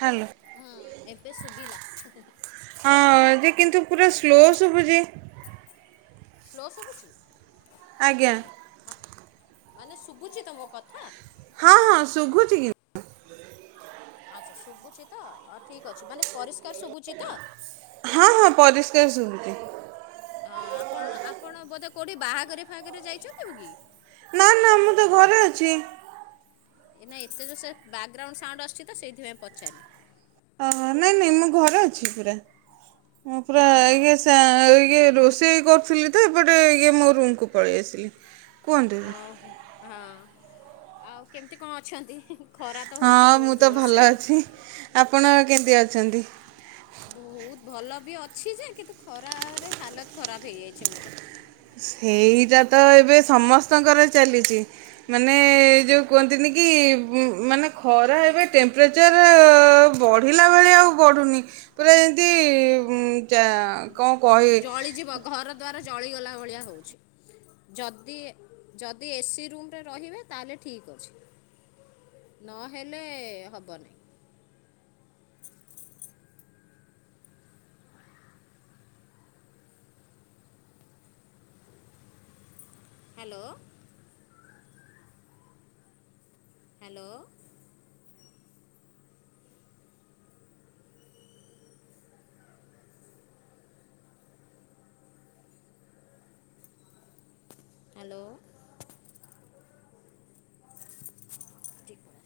Hello ହୁଁ ଏବେ ଶୁଭିଲା। ହଁ ଯେ ଏ କିନ୍ତୁ ପୁରା ସ୍ଲୋ ଶୁଭୁଚି। ସ୍ଲୋ ଶୁଭୁଛି? ଆଜ୍ଞା। ହ ମାନେ ଶୁଭୁଛି ତ ମୋ କଥା? ହଁ ହଁ ଶୁଘୁଛି। ଆଚ୍ଛା ଶୁଭୁଛି ତ? ଅ ଠିକ୍ ଅଛି। ମାନେ ପରିଷ୍କାର ଶୁଭୁଛି ତ? ହଁ ହଁ ପରିଷ୍କାର ଶୁଭୁଚି। ଅଁ ଆପଣ ଆପଣ ବୋଧେ କୋଉଠି ବାହାଘରିଆ ଫାହାଘରିଆ ଯାଇଛନ୍ତି ବକି? ନା ନା ମୁଁ ତ ଘରେ ଅଛି। ଏଇନା ଏତେ ଜୋରସେ ବ୍ୟାଗଗ୍ରାଉଣ୍ଡ ସାଉଣ୍ଡ ଆସୁଛି ତ ସେଇଥିପାଇଁ ପଚାରିଲି। ଅହ, ନାଇଁ ନାଇଁ ମୁଁ ଘରେ ଅଛି ପୁରା। ମୁଁ ପୁରା ଓହୋ ଏବିକା ଶ ଅବିକା ରୋଷେଇ ରୋଷେଇ କରୁଥିଲି ତ। ଏଇପଟେ ଇଏ ମୋ ରୁମ କୁ ପଳେଇ ଆସିଲି। କୁହନ୍ତୁ ଅହ, ହଁ ଆଉ କେମିତି କଣ ଅଛନ୍ତି? ଖରା ତ ହଁ ହଉଛି ମୁଁ ବହୁତ ତ ଭଲ ଜୋରସେ। ଅଛି ଆପଣ କେନ୍ତି ଅଛନ୍ତି? ବହୁତ ଭଲ ବି ଅଛି ଯେ, କିନ୍ତୁ ଖରାରେ ହାଲତ ଖରାପ ହେଇଯାଇଛି ମୋର। ସେଇଟା ତ ଏବେ ସମସ୍ତଙ୍କର ଚାଲିଛି। ମାନେ ଯୋଉ କୁହନ୍ତିନି କି କି ମାନେ ଖରା ଏବେ ଟେମ୍ପରେଚର୍ ବଢ଼ିଲା ଭଳିଆ ଆଉ ବଢ଼ୁନି। ପୁରା ଯେମିତି ଉଁ ଯା କଣ କହିବି? ଜଳିଯିବ ଘର ଦ୍ୱାର ଜଳିଗଲା ଭଳିଆ ହଉଛି। ଯଦି ଯଦି ଏସି ରୁମରେ ରହିବେ ତାହେଲେ ଠିକ ଅଛି। ନହେଲେ ହବନି? Hello hello hello